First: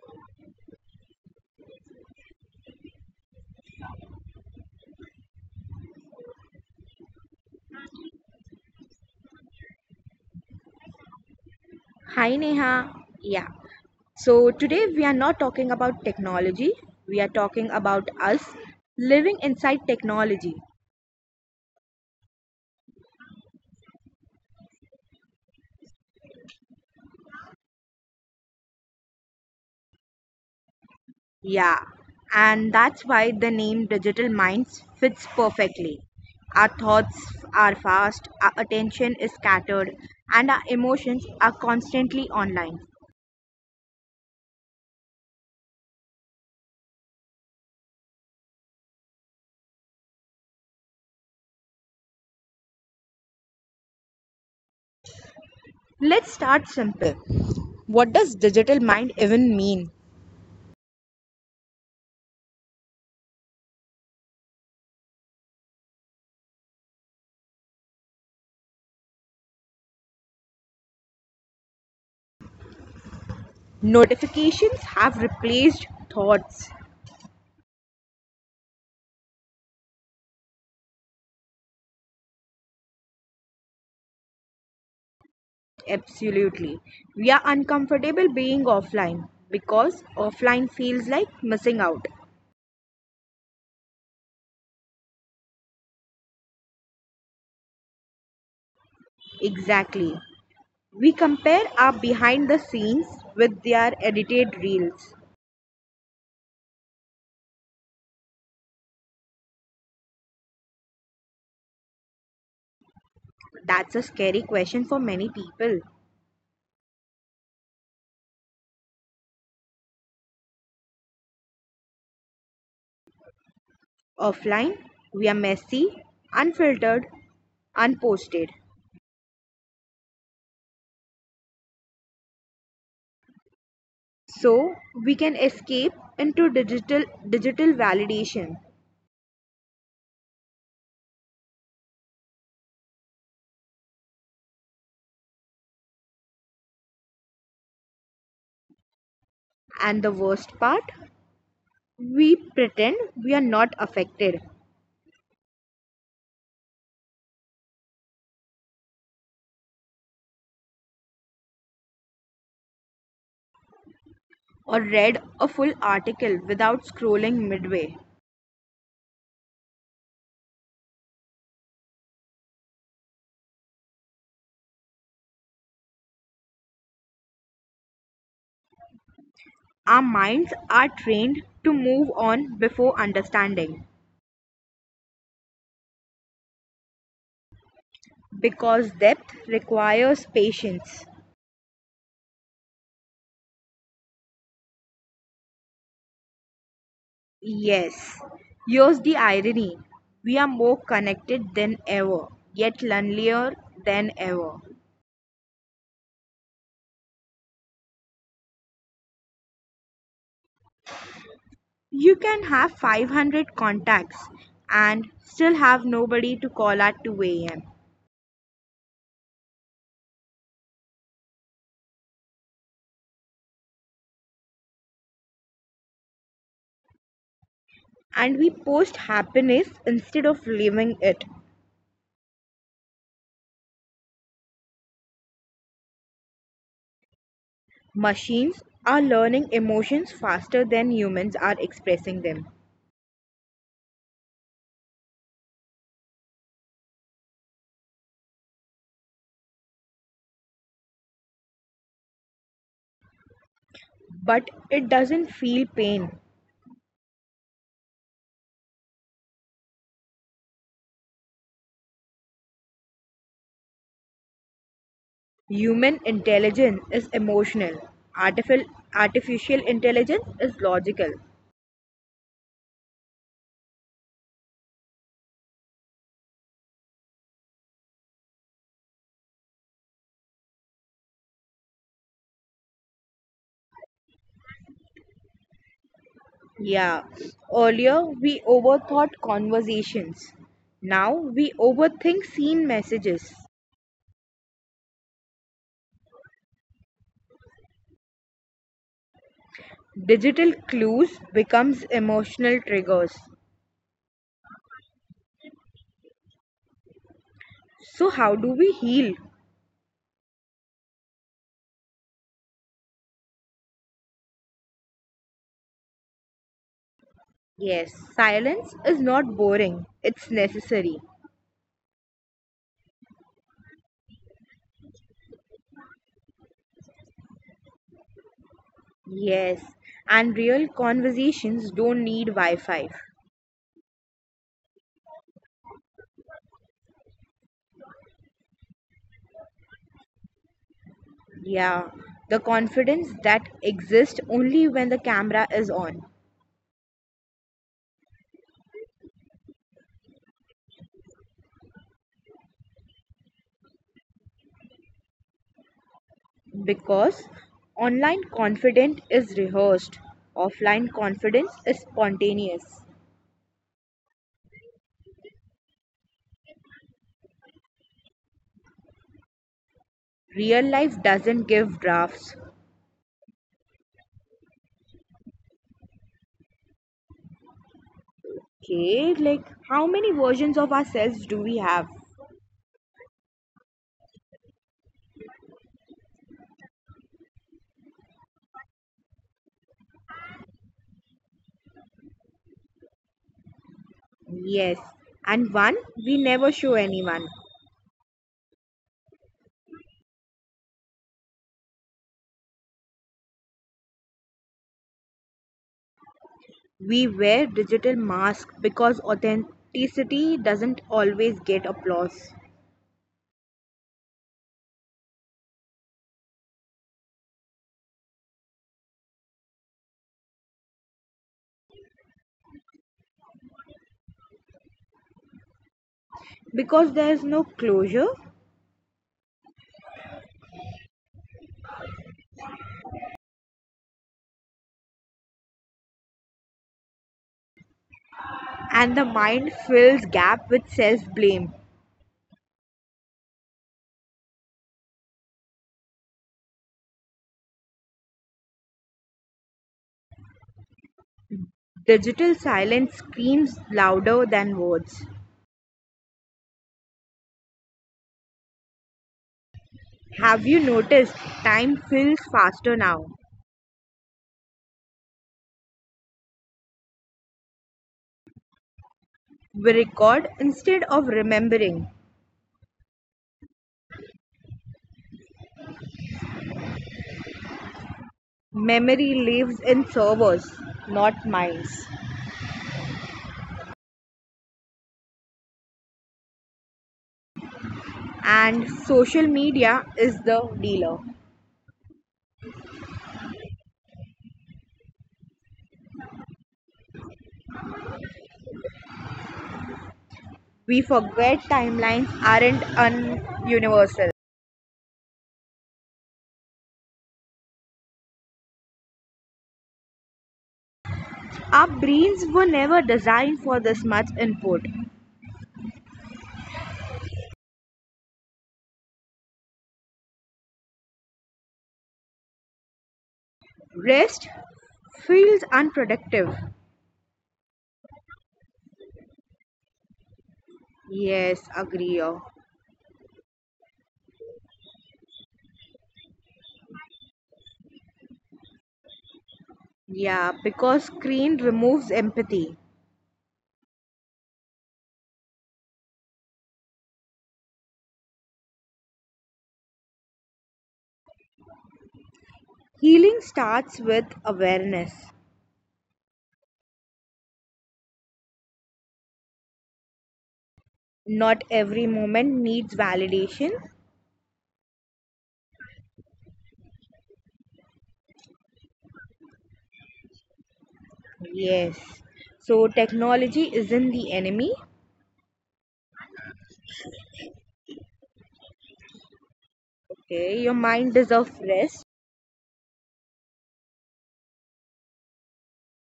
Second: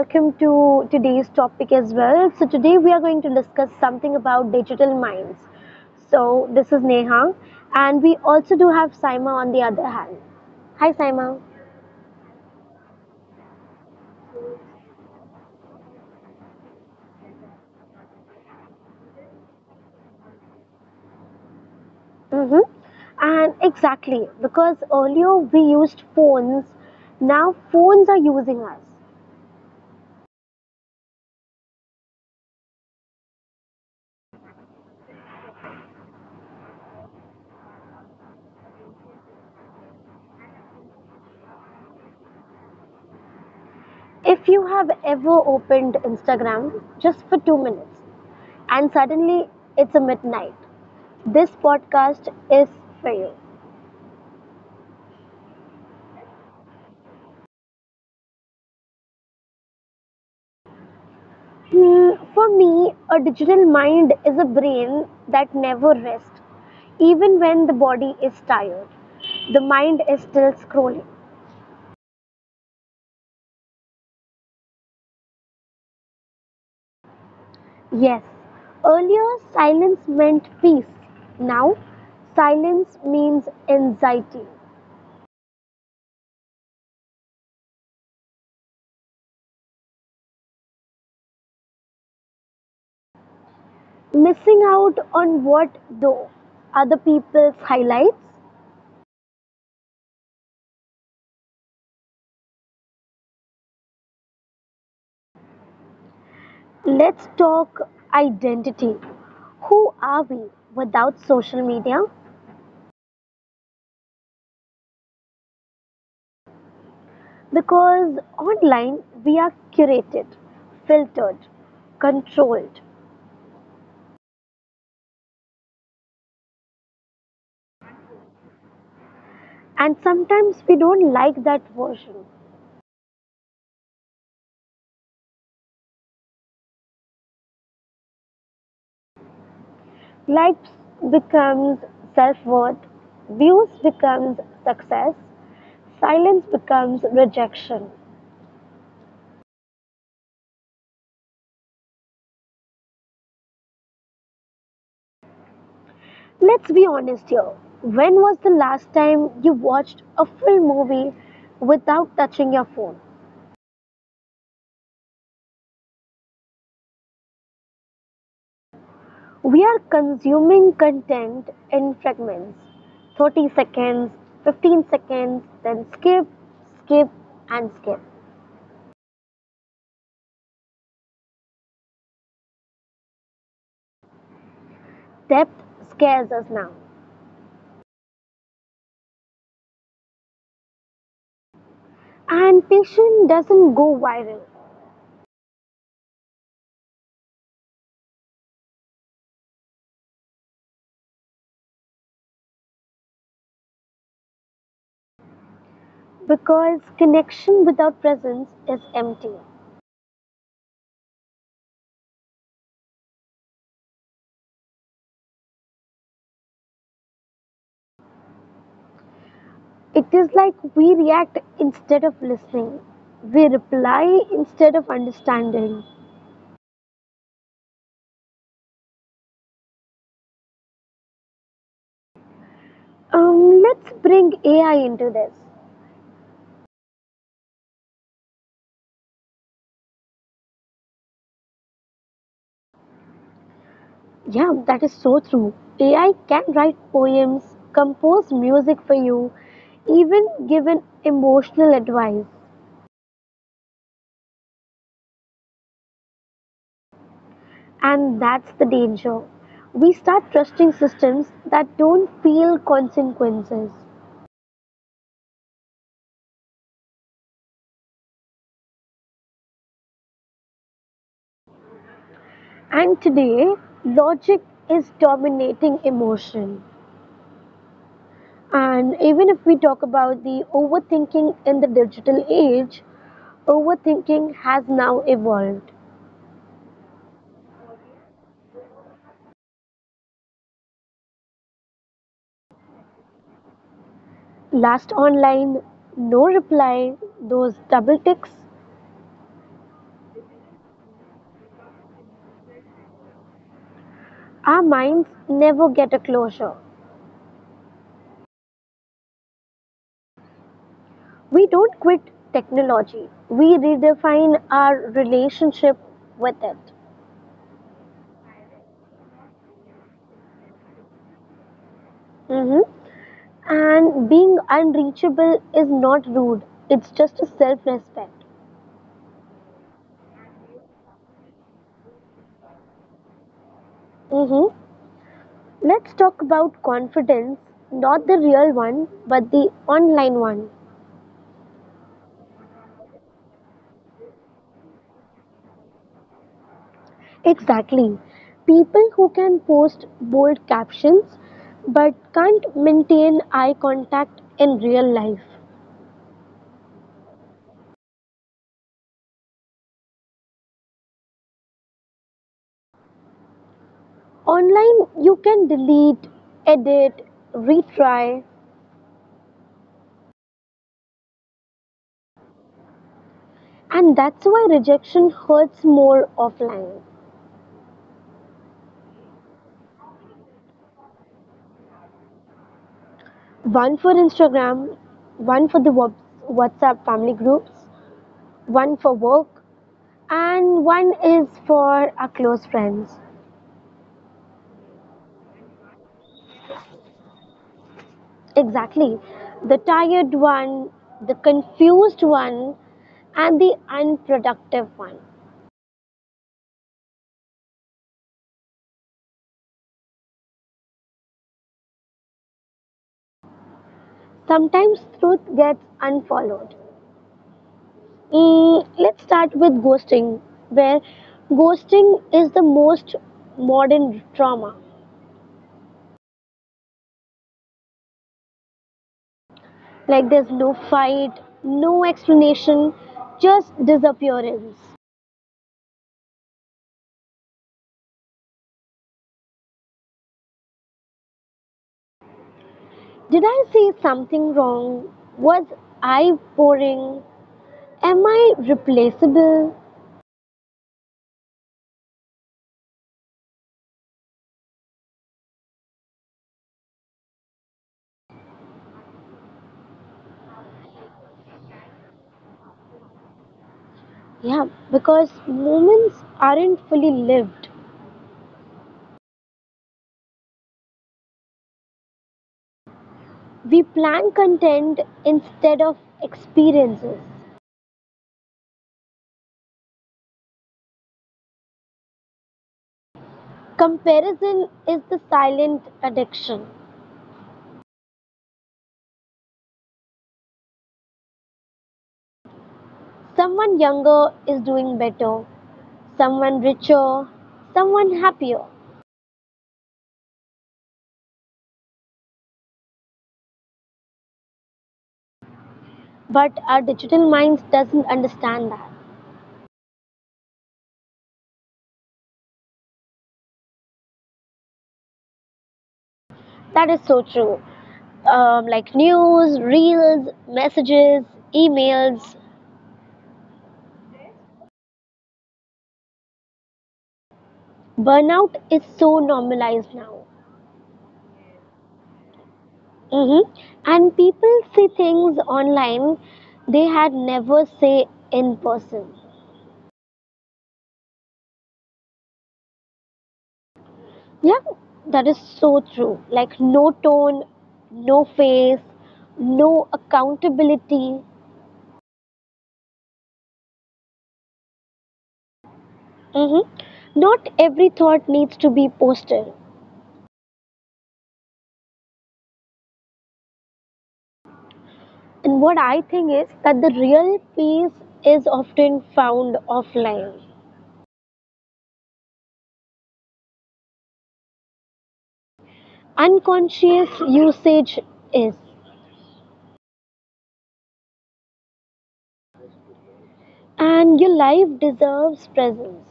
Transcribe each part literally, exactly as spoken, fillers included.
welcome to today's topic as well. So, today we are going to discuss something about digital minds. So, this is Neha, and we also do have Saima on the other hand. Hi, Saima. Hi Neha. Yeah. So today we are not talking about technology. We are talking about us living inside technology. Mm-hmm. And exactly, because earlier we used phones, now phones are using us. Yeah. And that's why the name Digital Minds fits perfectly. Our thoughts are fast, our attention is scattered, and our emotions are constantly online. If you have ever opened Instagram just for two minutes and suddenly it's a midnight, this podcast is for you. Let's start simple. What does digital mind even mean? Hmm, for me, a digital mind is a brain that never rests, even when the body is tired. The mind is still scrolling. Notifications have replaced thoughts. Yes, earlier silence meant peace. Now, silence means anxiety. Absolutely. We are uncomfortable being offline because offline feels like missing out. Missing out on what though? Other people's highlights? Exactly. We compare our behind the scenes with their edited reels. Let's talk identity. Who are we without social media? That's a scary question for many people. Because online we are curated, filtered, controlled, Offline, we are messy, unfiltered, unposted. and sometimes we don't like that version. So we can escape into digital digital validation. Likes becomes self-worth, views becomes success, silence becomes rejection. And the worst part, we pretend we are not affected. Let's be honest here. When was the last time you watched a full movie without touching your phone? Or read a full article without scrolling midway. We are consuming content in fragments, thirty seconds, fifteen seconds, then skip, skip, and skip. Our minds are trained to move on before understanding Depth scares us now. because depth requires patience. And patience doesn't go viral Yes, here's the irony, we are more connected than ever, yet lonelier than ever. because connection without presence is empty. You can have five hundred contacts and still have nobody to call at two a m. It is like we react instead of listening, we reply instead of understanding. And we post happiness instead of living it. Um, let's bring A I into this. Machines are learning emotions faster than humans are expressing them. Yeah, that is so true. A I can write poems, compose music for you, even give an emotional advice. But it doesn't feel pain. And that's the danger. We start trusting systems that don't feel consequences. Human intelligence is emotional. Artificial artificial intelligence is logical. And today, logic is dominating emotion. And even if we talk about the overthinking in the digital age, overthinking has now evolved. Yeah. Earlier we overthought conversations. Now we overthink seen messages. Last online, no reply, those double ticks. Digital clues becomes emotional triggers. Our minds never get a closure. So how do we heal? We don't quit technology, we redefine our relationship with it. Yes, silence is not boring. It's necessary. Hmm. And being unreachable is not rude, it's just a self respect. Yes, and real conversations don't need Wi Fi. Hmm. Let's talk about confidence, not the real one, but the online one. Yeah, the confidence that exists only when the camera is on. Exactly. People who can post bold captions but can't maintain eye contact in real life. Because online confidence is rehearsed, offline confidence is spontaneous. Online, you can delete, edit, retry, Real life doesn't give drafts. and that's why rejection hurts more offline. Okay, like how many versions of ourselves do we have? One for Instagram, one for the Whats- WhatsApp family groups, one for work, and one is for our close friends. Yes, and one we never show anyone. Exactly. The tired one, the confused one, and the unproductive one. We wear digital masks because authenticity doesn't always get applause. Sometimes truth gets unfollowed. Mm, let's start with ghosting, where ghosting is the most modern trauma. Because there is no closure, Like there's no fight, no explanation, just disappearance. and the mind fills gap with self-blame. Did I say something wrong? Was I boring? Am I replaceable? Digital silence screams louder than words. Have you noticed time feels faster now? Yeah, because moments aren't fully lived. We record instead of remembering. We plan content instead of experiences. Memory lives in servers, not minds. Comparison is the silent addiction. And social media is the dealer. Someone younger is doing better, someone richer, someone happier. We forget timelines aren't universal. But our digital minds doesn't understand that. Our brains were never designed for this much input. That is so true. Um, like news, reels, messages, emails. Rest feels unproductive. Burnout is so normalized now. Yes, agree. Oh. Hmm. And people say things online they had never say in person. Yeah, because screen removes empathy. Yeah, that is so true. Like no tone, no face, no accountability. Healing starts with awareness. Hmm. Not every thought needs to be posted. Not every moment needs validation. And what I think is that the real peace is often found offline. Yes. So technology isn't the enemy. Unconscious usage is. Okay, your mind deserves rest. And your life deserves presence.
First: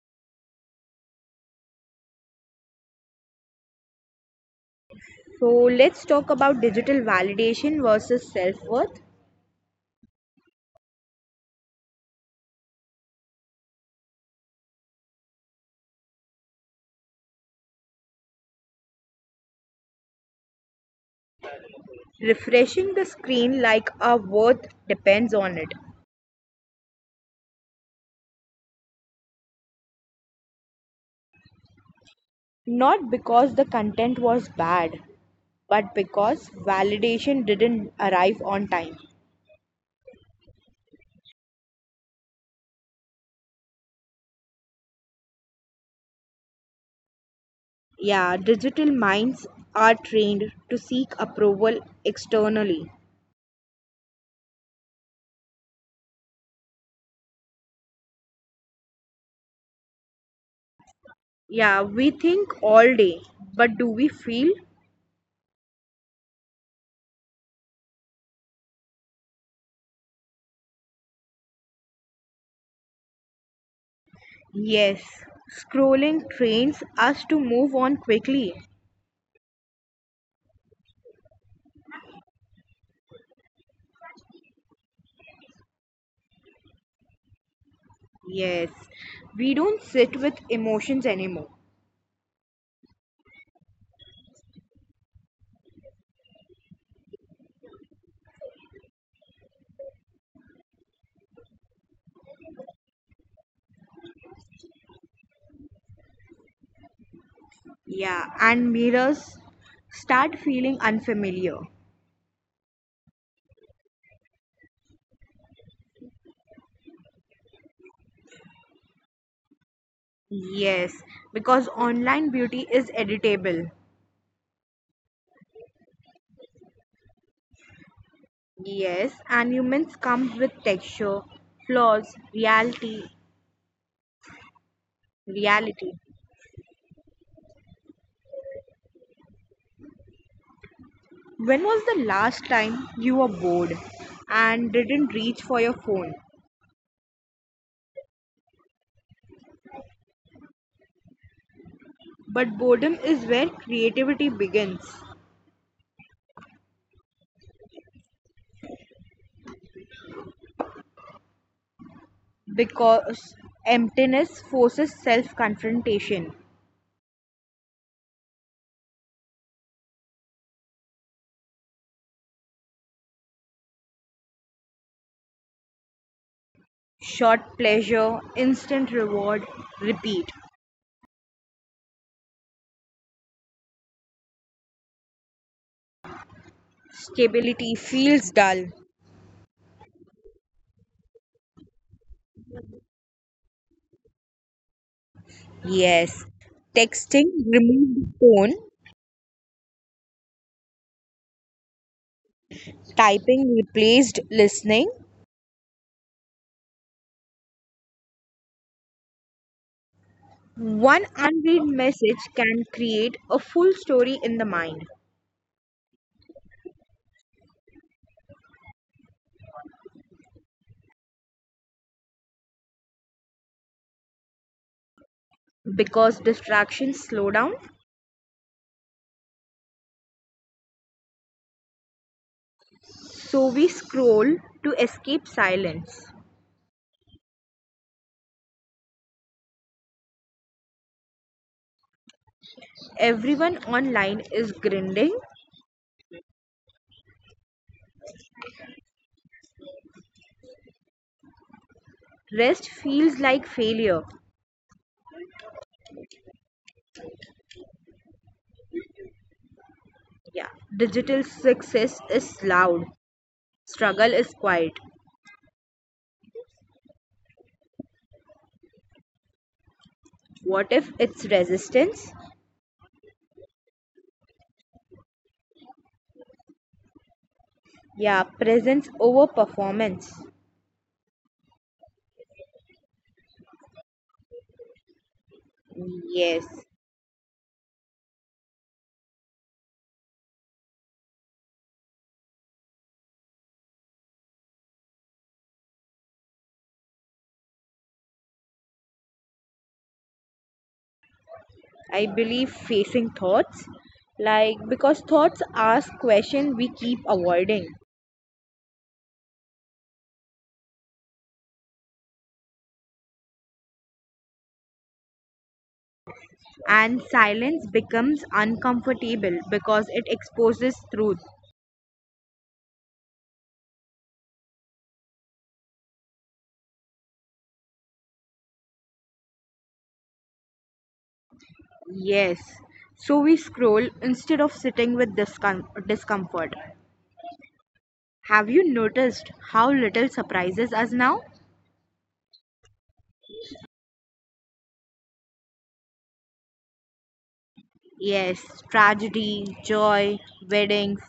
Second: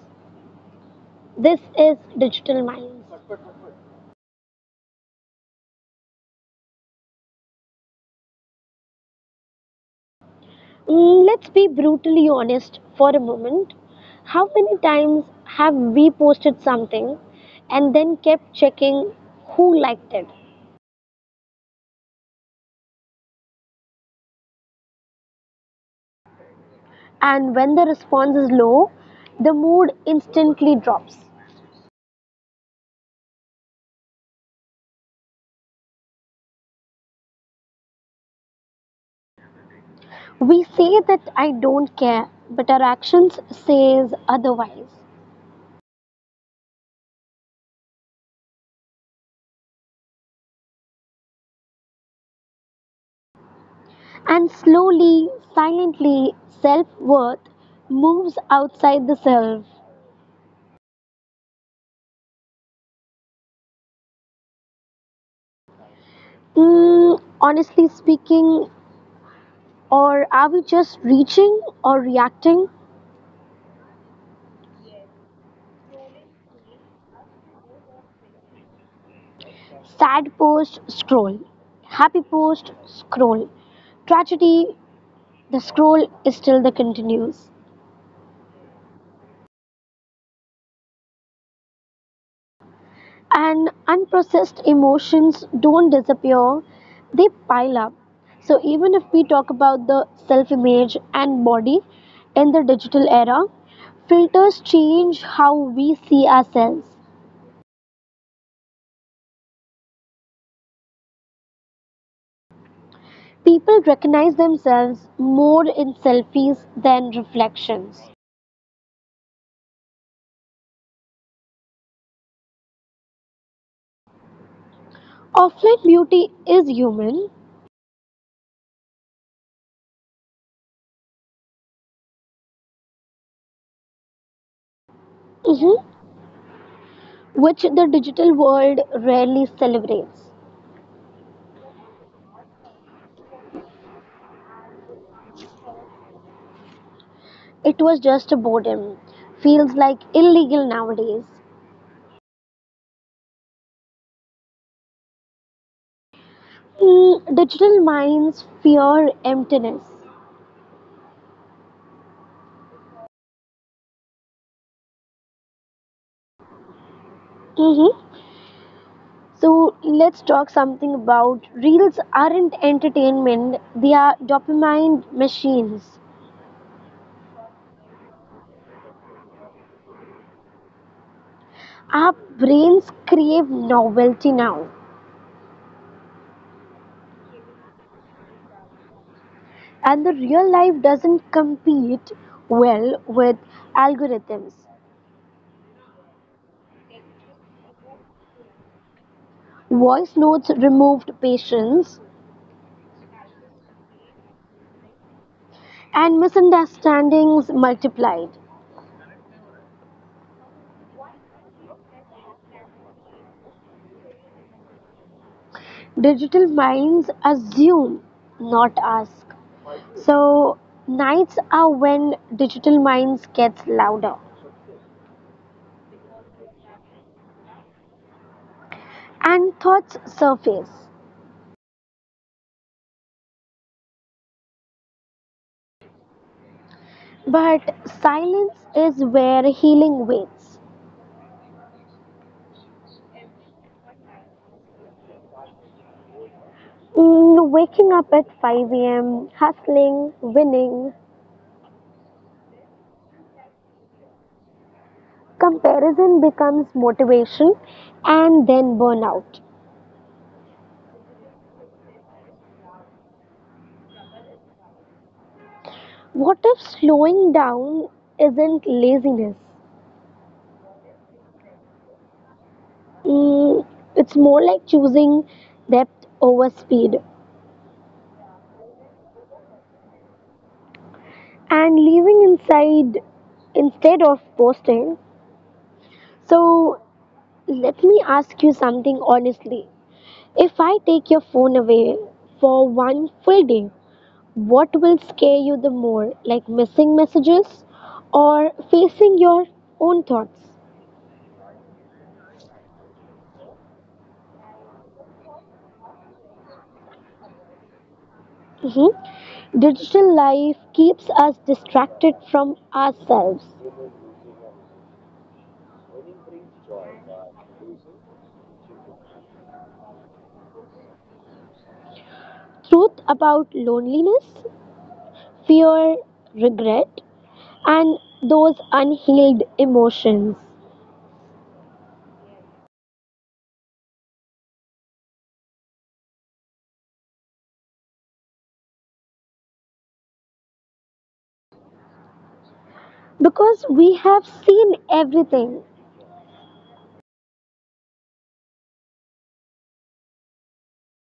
This is digital minds. So let's talk about digital validation versus self worth. Mm, let's be brutally honest for a moment. How many times have we posted something and then kept checking who liked it? Refreshing the screen like our worth depends on it. And when the response is low, the mood instantly drops. Not because the content was bad, but because validation didn't arrive on time. We say that I don't care, but our actions says otherwise. Yeah, digital minds are trained to seek approval externally. And slowly, silently, self-worth moves outside the self. Yeah, we think all day, but do we feel? Mm, honestly speaking, or are we just reaching or reacting? Yes. Scrolling trains us to move on quickly. Sad post, scroll. Happy post, scroll. Tragedy, the scroll is still the continues. Yes, we don't sit with emotions anymore. And unprocessed emotions don't disappear, they pile up. So even if we talk about the self image and body in the digital era, filters change how we see ourselves. Yeah, and mirrors start feeling unfamiliar. People recognize themselves more in selfies than reflections. Yes, because online beauty is editable. Offline beauty is human, Yes, and humans come with texture, flaws, reality, mhm, reality. which the digital world rarely celebrates. When was the last time you were bored and didn't reach for your phone? It was just a boredom. Feels like illegal nowadays. But boredom is where creativity begins Mm, digital minds fear emptiness. because emptiness forces self confrontation. Mhm. So let's talk something about reels aren't entertainment, they are dopamine machines. Short pleasure, instant reward, repeat. Our brains crave novelty now, Stability feels dull. and the real life doesn't compete well with algorithms. Yes. Texting removed the phone. Voice notes removed patience Typing replaced listening. and misunderstandings multiplied. One unread message can create a full story in the mind Digital minds assume, not ask. So nights are when digital minds gets louder because distractions slow down. and thoughts surface. So we scroll to escape silence. But silence is where healing waits. Everyone online is grinding. Mm, waking up at five a m, hustling, winning, Rest feels like failure. comparison becomes motivation and then burnout. Yeah, digital success is loud. Struggle is quiet. What if slowing down isn't laziness? What if it's resistance? Mm, it's more like choosing depth over speed Yeah, presence over performance. and leaving inside instead of posting. Yes, So, let me ask you something honestly. If I take your phone away for one full day, what will scare you the more? Like missing messages or facing your own thoughts? I believe facing thoughts. Like, because thoughts ask questions we keep avoiding. Mhm. Digital life keeps us distracted from ourselves. And silence becomes uncomfortable because it exposes truth. Truth about loneliness, fear, regret, and those unhealed emotions. Yes. So we scroll instead of sitting with discom- discomfort. Have you noticed how little surprises us now? Because we have seen everything. Yes, tragedy, joy, weddings,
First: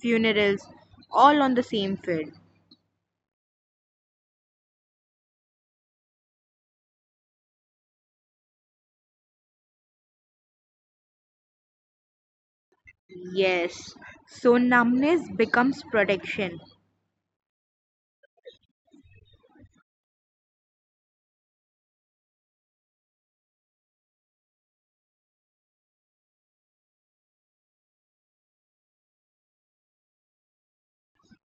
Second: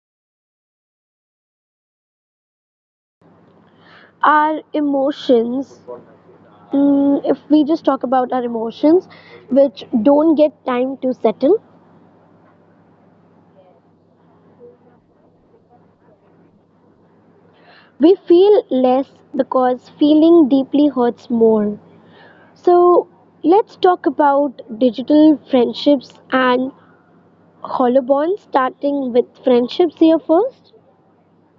funerals, all on the same field. Our emotions, mm, if we just talk about our emotions, which don't get time to settle, Yes, so numbness becomes protection. we feel less because feeling deeply hurts more. So let's talk about digital friendships and hollow bonds, starting with friendships here first.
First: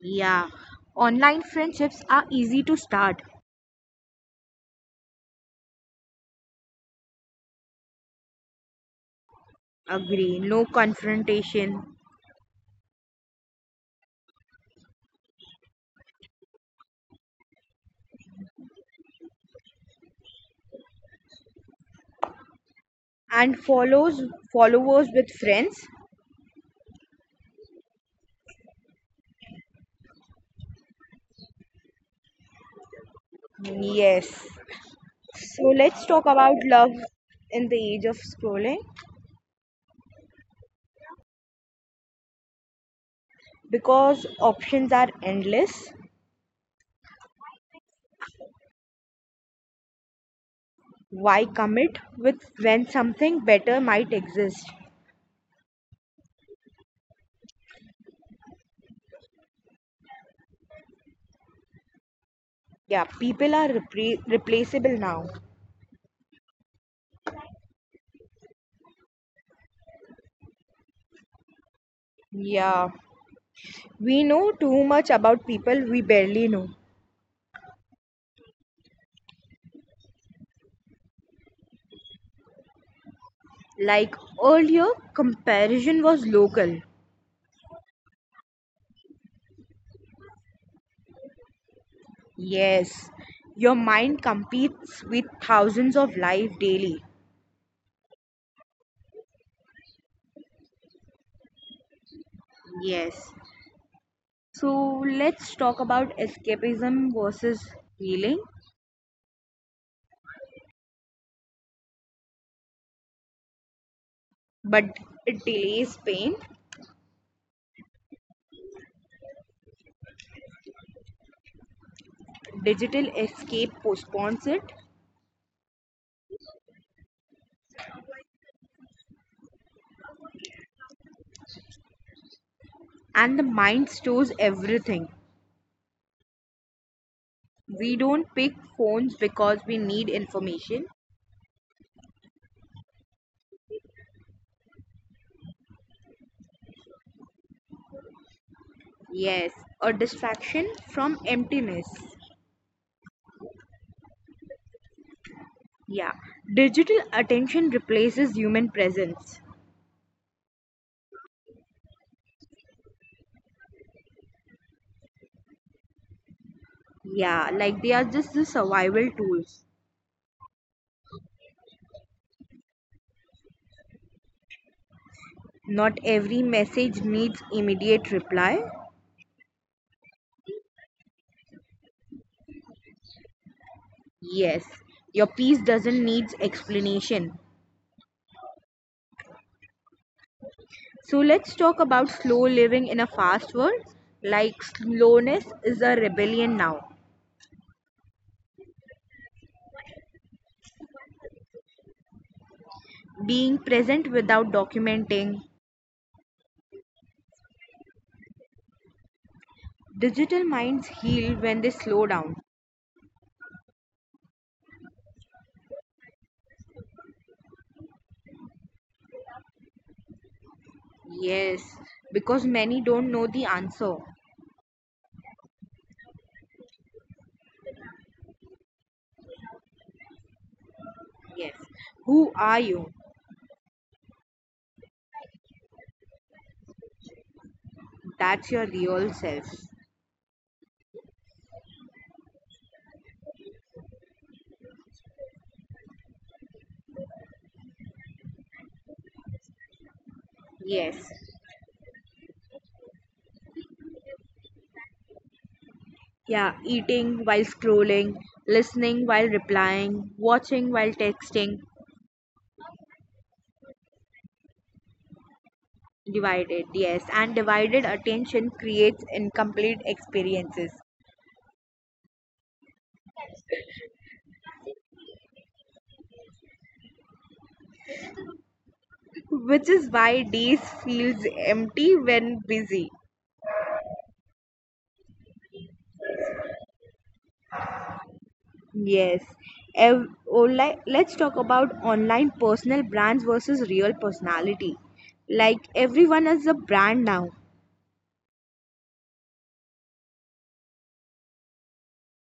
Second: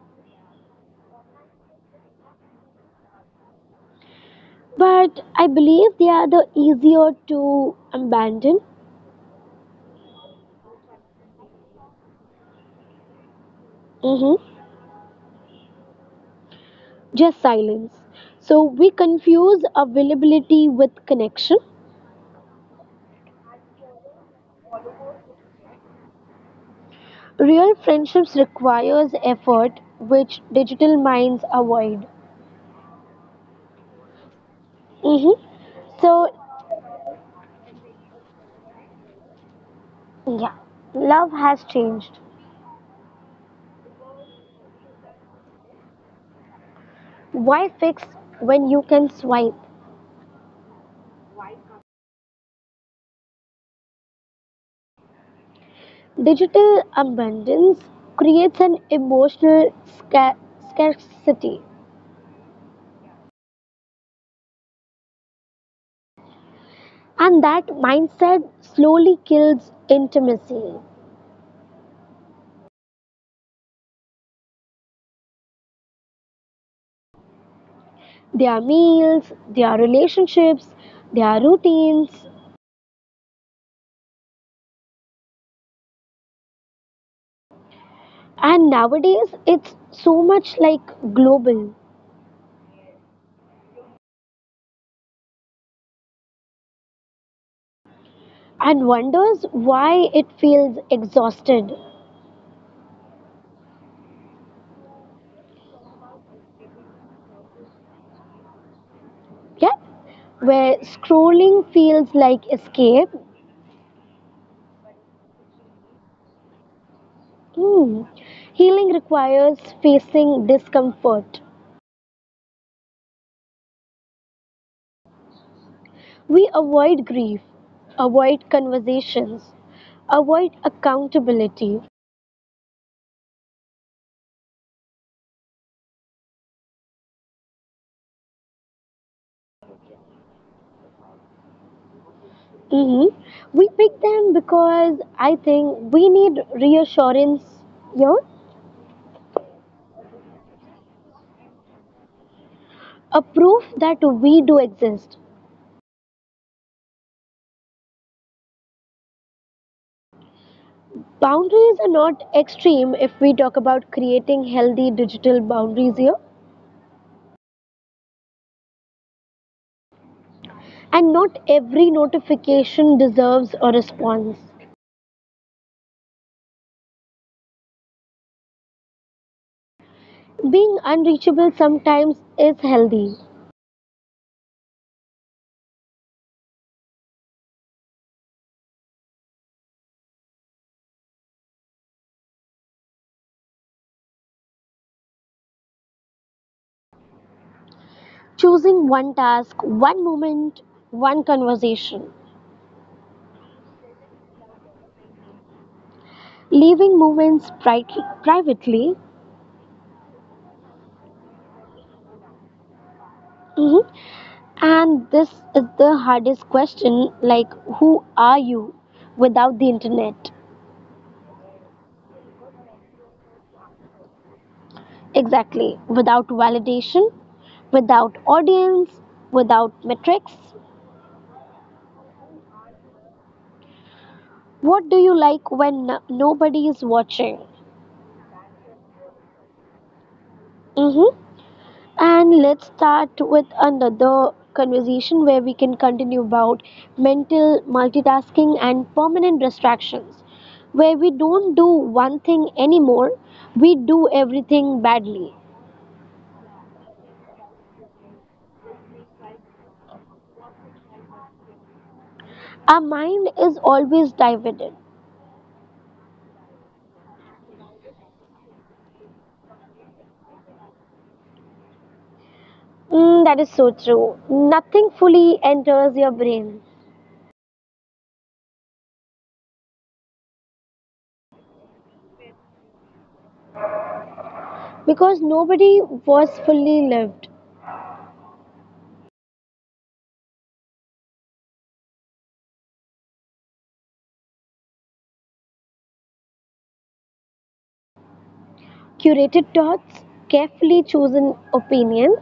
Yeah, online friendships are easy to start. But I believe they are the easier to abandon. Agree, no confrontation. Hmm. Just silence. So we confuse availability with connection. And follows followers with friends? Real friendships requires effort, which digital minds avoid. Yes. Hmm. So let's So talk about love in the age of scrolling yeah, love has changed. because options are endless. Why fix when you can swipe? Why commit with when something better might exist? Digital abundance creates an emotional sca- scarcity, Yeah, people are repre- replaceable now. and that mindset slowly kills intimacy. Yeah, we know too much about people we barely know. Their meals, their relationships, their routines, Like earlier comparison was local. and nowadays it's so much like global Yes, your mind competes with thousands of life daily. and wonders why it feels exhausted. Yes, so let's talk about escapism versus healing, Yeah, where scrolling feels like escape. but it delays pain. Hmm. Healing requires facing discomfort. Digital escape postpones it, We avoid grief, avoid conversations, avoid accountability. and the mind stores everything. We don't pick phones because we need information. Hmm. We pick them because I think we need reassurance, you know, Yes, a distraction from emptiness. a proof that we do exist. Yeah, digital attention replaces human presence. Boundaries are not extreme if we talk about creating healthy digital boundaries here, Yeah, like they are just the survival tools. and not every notification deserves a response. Not every message needs immediate reply. Being unreachable sometimes is healthy, Yes, your piece doesn't need explanation. So let's talk about slow living in a fast world. Like slowness is a rebellion now, choosing one task, one moment, one conversation, being present without documenting. leaving moments pri- privately. Digital minds heal when they slow down. Mhm. And this is the hardest question like, who are you without the internet? Yes, because many don't know the answer. Exactly, without validation, without audience, without metrics. Yes. Who are you? What do you like when n- nobody is watching? That's your real self. Mhm. And let's start with another conversation where we can continue about mental multitasking and permanent distractions, where we Yes. don't do one thing anymore, we do everything badly. Yeah, eating while scrolling, listening while replying, watching while texting. Our mind is always divided. Divided, yes, and divided attention creates incomplete experiences, Mm, that is so true. Nothing fully enters your brain which is why days feels empty when busy. because nobody was fully lived. Yes. Ev- online, let's talk about online personal brands versus real personality. Like everyone is a brand now. Curated thoughts, carefully chosen opinions,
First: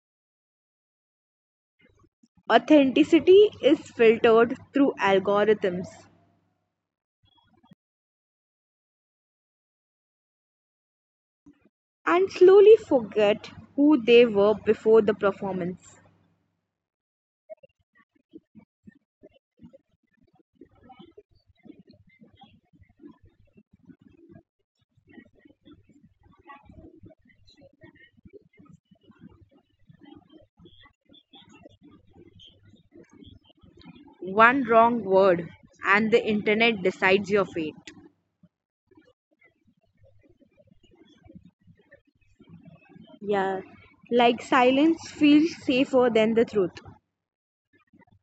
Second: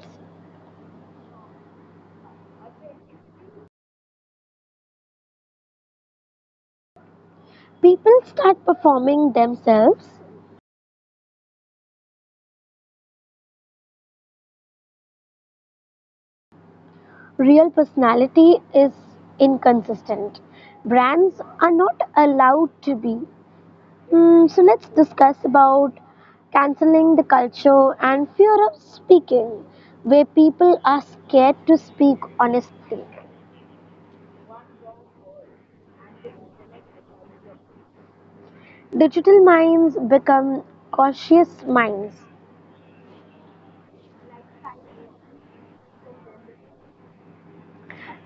Authenticity is filtered through algorithms, people start performing themselves. and slowly forget who they were before the performance. Real personality is inconsistent. Brands are not allowed to be. Hmm, so let's discuss about canceling the culture and fear of speaking, where people are scared to speak honestly. One wrong word and the internet decides your fate. Digital minds become cautious minds, Yeah. Like silence feels safer than the truth,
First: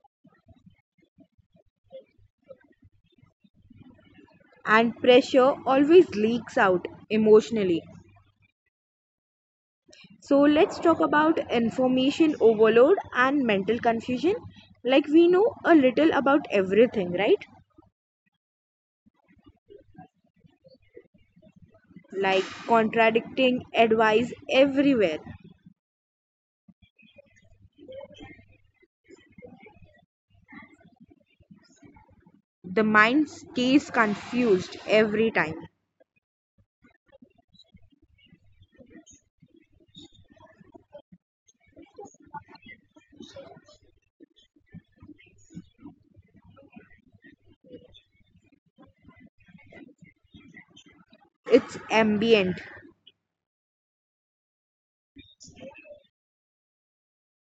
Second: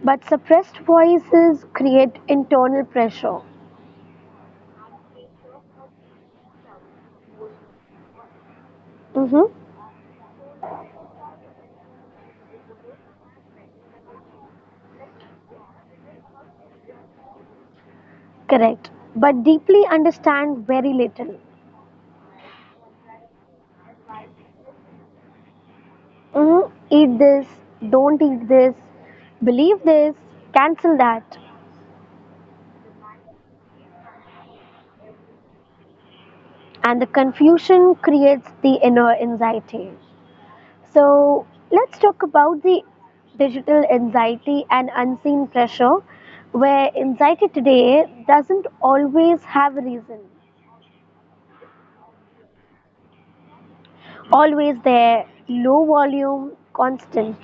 but suppressed voices create internal pressure. and pressure always leaks out emotionally. Mm-hmm. So let's talk about information overload and mental confusion. Like we know a little about everything, right? Correct. But deeply understand very little. Like contradicting advice everywhere. Mm, eat this, don't eat this, believe this, cancel that. The mind stays confused every time. And the confusion creates the inner anxiety. So, let's talk about the digital anxiety and unseen pressure, where anxiety today doesn't always have a reason. It's ambient. Always there, low volume, constant.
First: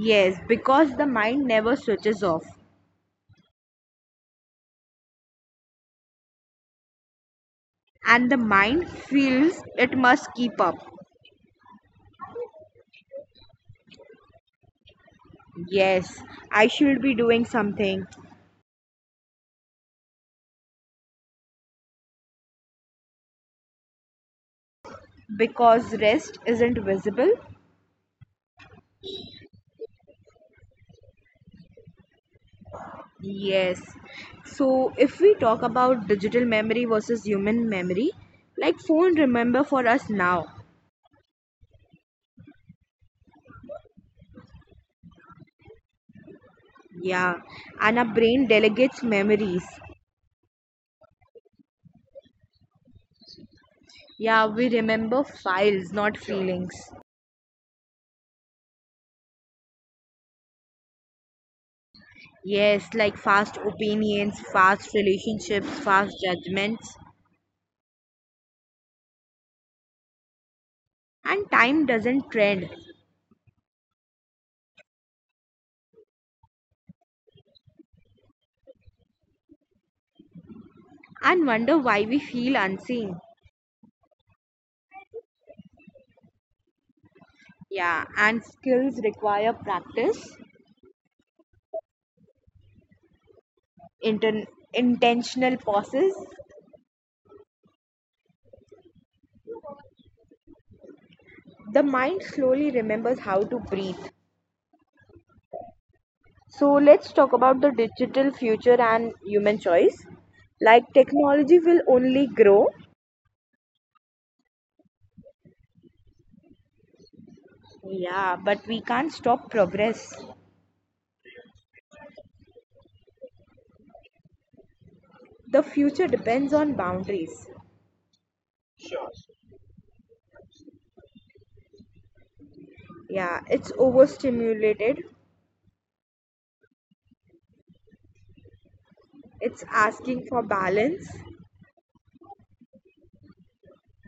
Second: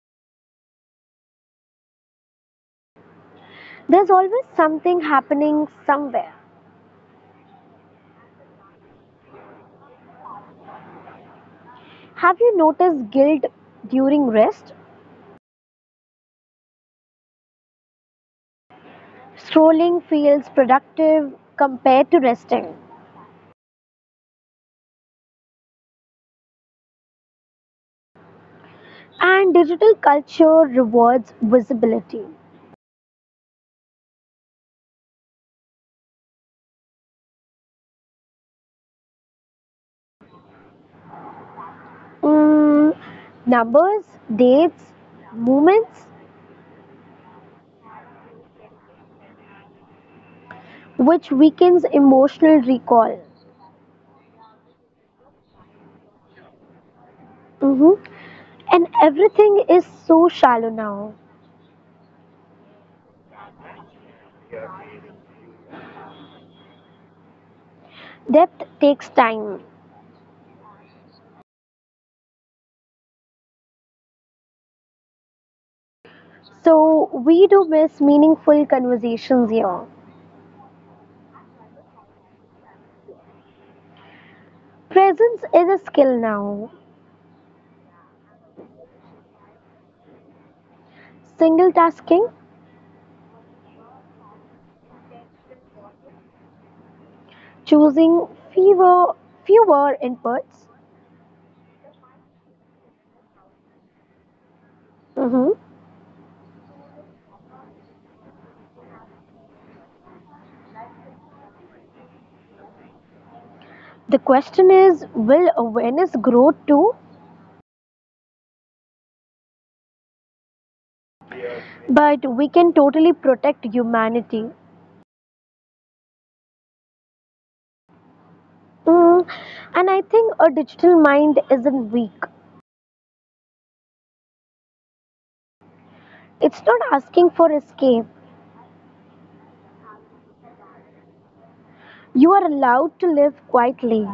Yes, because the mind never switches off, There's always something happening somewhere. and the mind feels it must keep up. Have you noticed guilt during rest? Yes, I should be doing something Strolling feels productive compared to resting. because rest isn't visible. And digital culture rewards visibility. Yes. So if we talk about digital memory versus human memory, like phone remember for us now. Mm, numbers, dates, moments, Yeah. And our brain delegates memories. which weakens emotional recall. Yeah, we remember files, not Sure. feelings. Mhm. And everything is so shallow now. Yes, like fast opinions, fast relationships, fast judgments. Depth takes time. And time doesn't trend. So we do miss meaningful conversations here. And wonder why we feel unseen. Presence is a skill now. Yeah, and skills require practice, Single tasking, inten intentional pauses, choosing fewer fewer inputs. the mind slowly remembers how to breathe. Hmm. So let's talk about the digital future and human choice. Like technology will only grow, The question is will awareness grow too? yeah, but we can't stop progress. But we can totally protect humanity. The future depends on boundaries. Mm, and I think a digital mind isn't weak, Yeah, it's overstimulated, it's not asking for escape. it's asking for balance. You are allowed to live quietly,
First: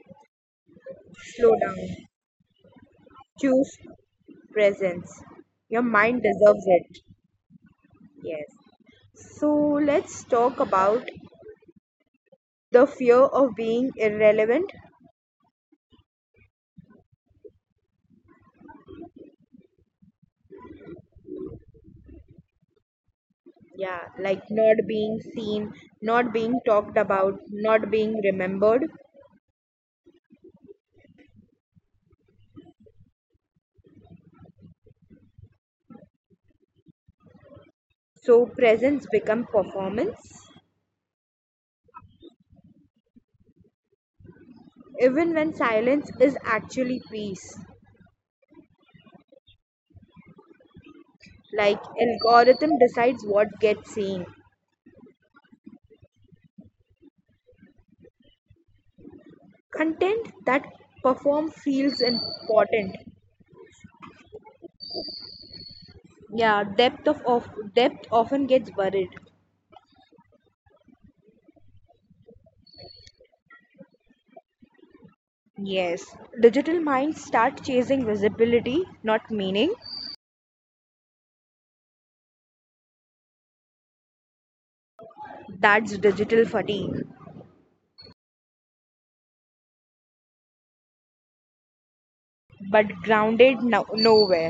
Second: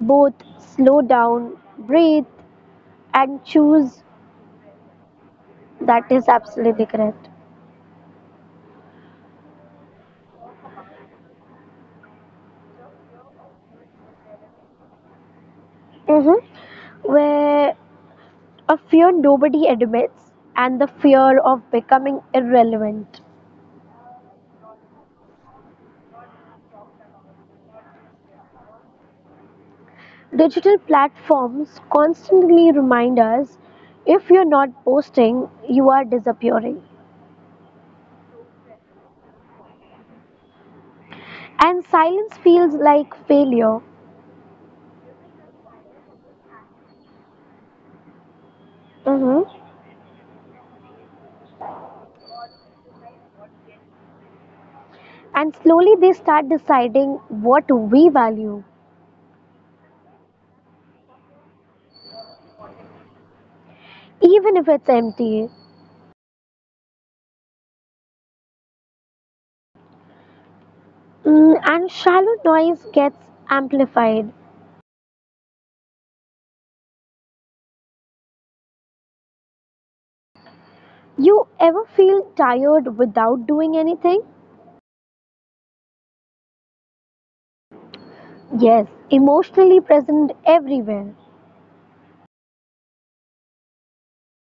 both slow Slow down, down, breathe, and choose choose. presence. Your That mind is deserves absolutely it. correct. Yes. So let's talk about the fear of being irrelevant. Hmm. Where a fear nobody admits, and the fear of becoming irrelevant. Yeah, like not being seen, not being talked about, not being remembered. Digital platforms constantly remind us if you're not posting, you are disappearing. So presence become performance, And silence feels like failure. even when silence is actually peace. Mhm. Like algorithm decides what gets seen, And slowly they start deciding what we value, content that perform feels important. even if it's empty. Yeah, depth of, of depth often gets buried. Mm, and shallow noise gets amplified. Yes, digital minds start chasing visibility, not meaning. You ever feel tired without doing anything? That's digital fatigue, Yes, emotionally present everywhere. but grounded no- nowhere.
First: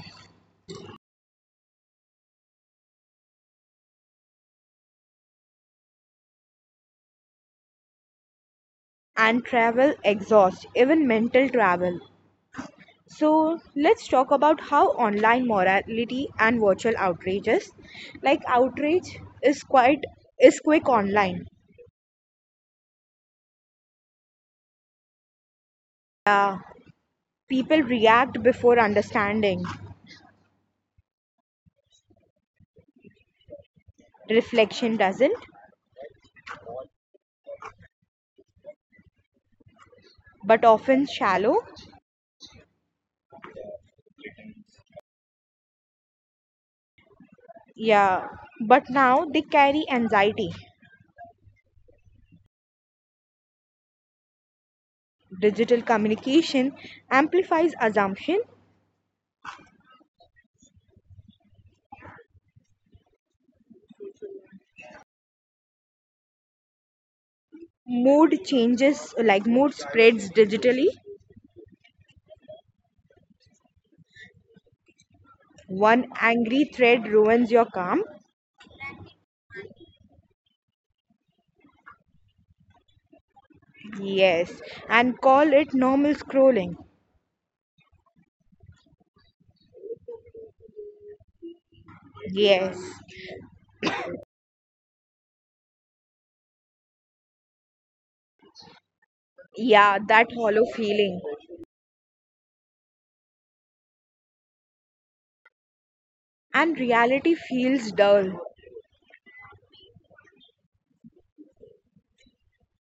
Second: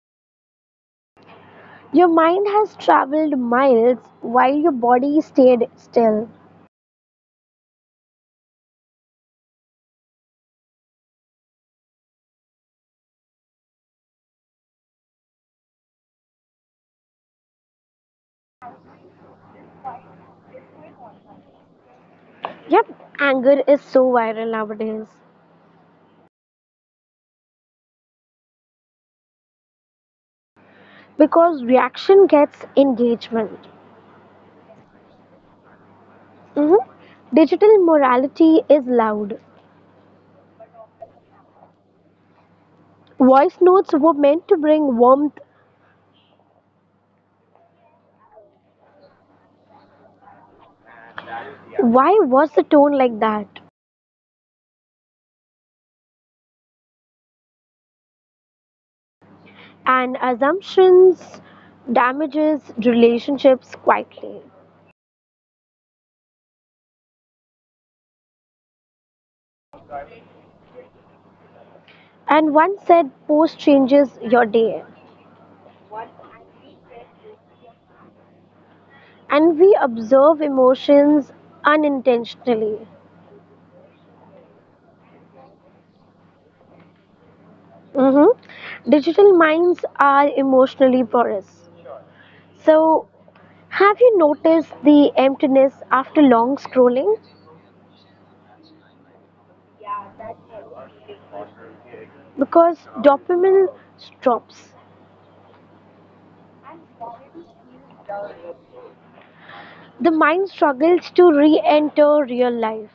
Your mind has traveled miles while your body stayed still. And travel exhaust, even mental travel. So let's talk about how online morality and virtual outrages. Like outrage is quite is quick online. Yep, anger is so viral nowadays Uh, People react before understanding. because reaction gets engagement. Reflection doesn't, Mhm. Digital morality is loud. but often shallow. Voice notes were meant to bring warmth. Yeah, but now they carry anxiety. Why was the tone like that? Digital communication amplifies assumption. And assumptions damages relationships quietly. Mood changes like mood spreads digitally. And one said post changes your day. One angry thread ruins your calm? And we observe emotions unintentionally. Yes. And call it normal scrolling? Mhm. Digital minds are emotionally porous. Yes. So have you noticed the emptiness after long scrolling? Yeah, that hollow feeling. Because dopamine drops. And reality feels dull. The mind struggles to re enter real life.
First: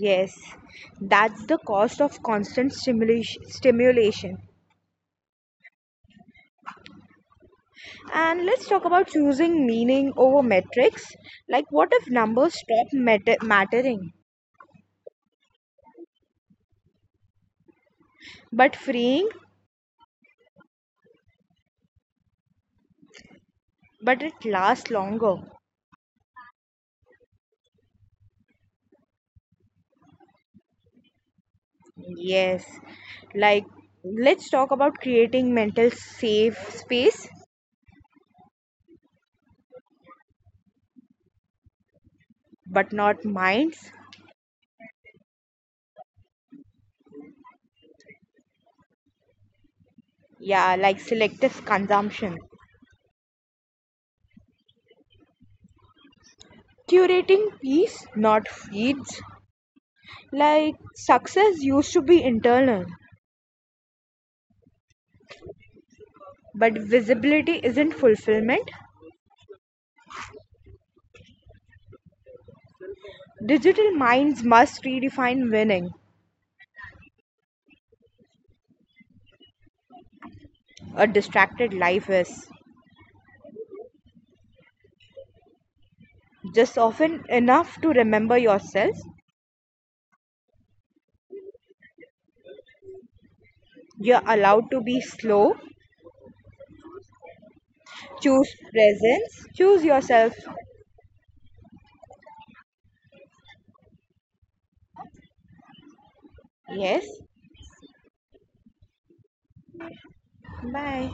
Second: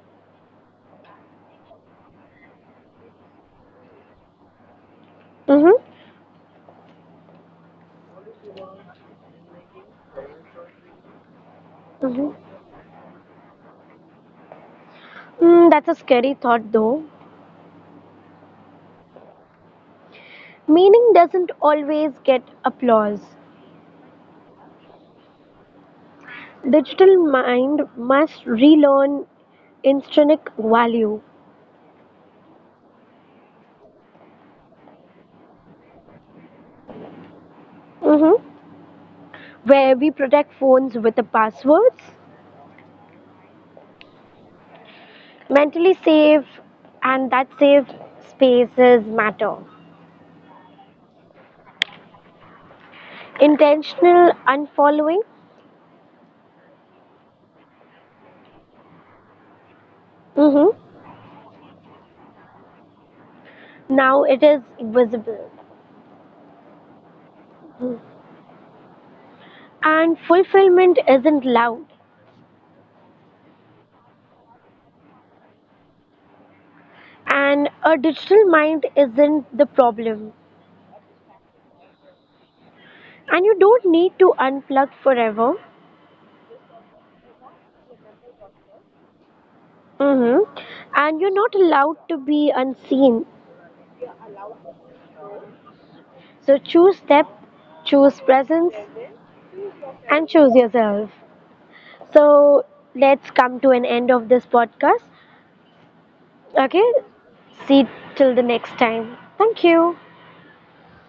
Yes. That's the cost of constant stimulation. stimulation. Mm-hmm. And let's talk about choosing meaning over metrics. Like, what if Mm-hmm. numbers stop matter- mattering? Mm, that's a scary thought, though. But freeing, Meaning doesn't always get applause. but it lasts longer. Digital mind must relearn intrinsic value. Yes, like let's talk about creating mental safe space, Hmm. Where we protect phones with the passwords, but not minds. mentally safe, and that safe spaces matter. Yeah, like selective consumption. Intentional unfollowing, Curating peace, not feeds. Like mhm, success used to be internal, now it is visible. but visibility isn't Mhm. fulfillment. And fulfillment isn't loud, Digital minds must redefine winning. and a digital mind isn't the problem, A distracted life is and you don't need to unplug forever. just often enough to remember yourself. Hmm. And you're not allowed to be unseen, You're allowed to be slow, so choose depth, choose choose presence, presence, choose yourself. and choose yourself. So let's come to an end of this podcast. Okay, Yes. see till the next time, thank you. Bye.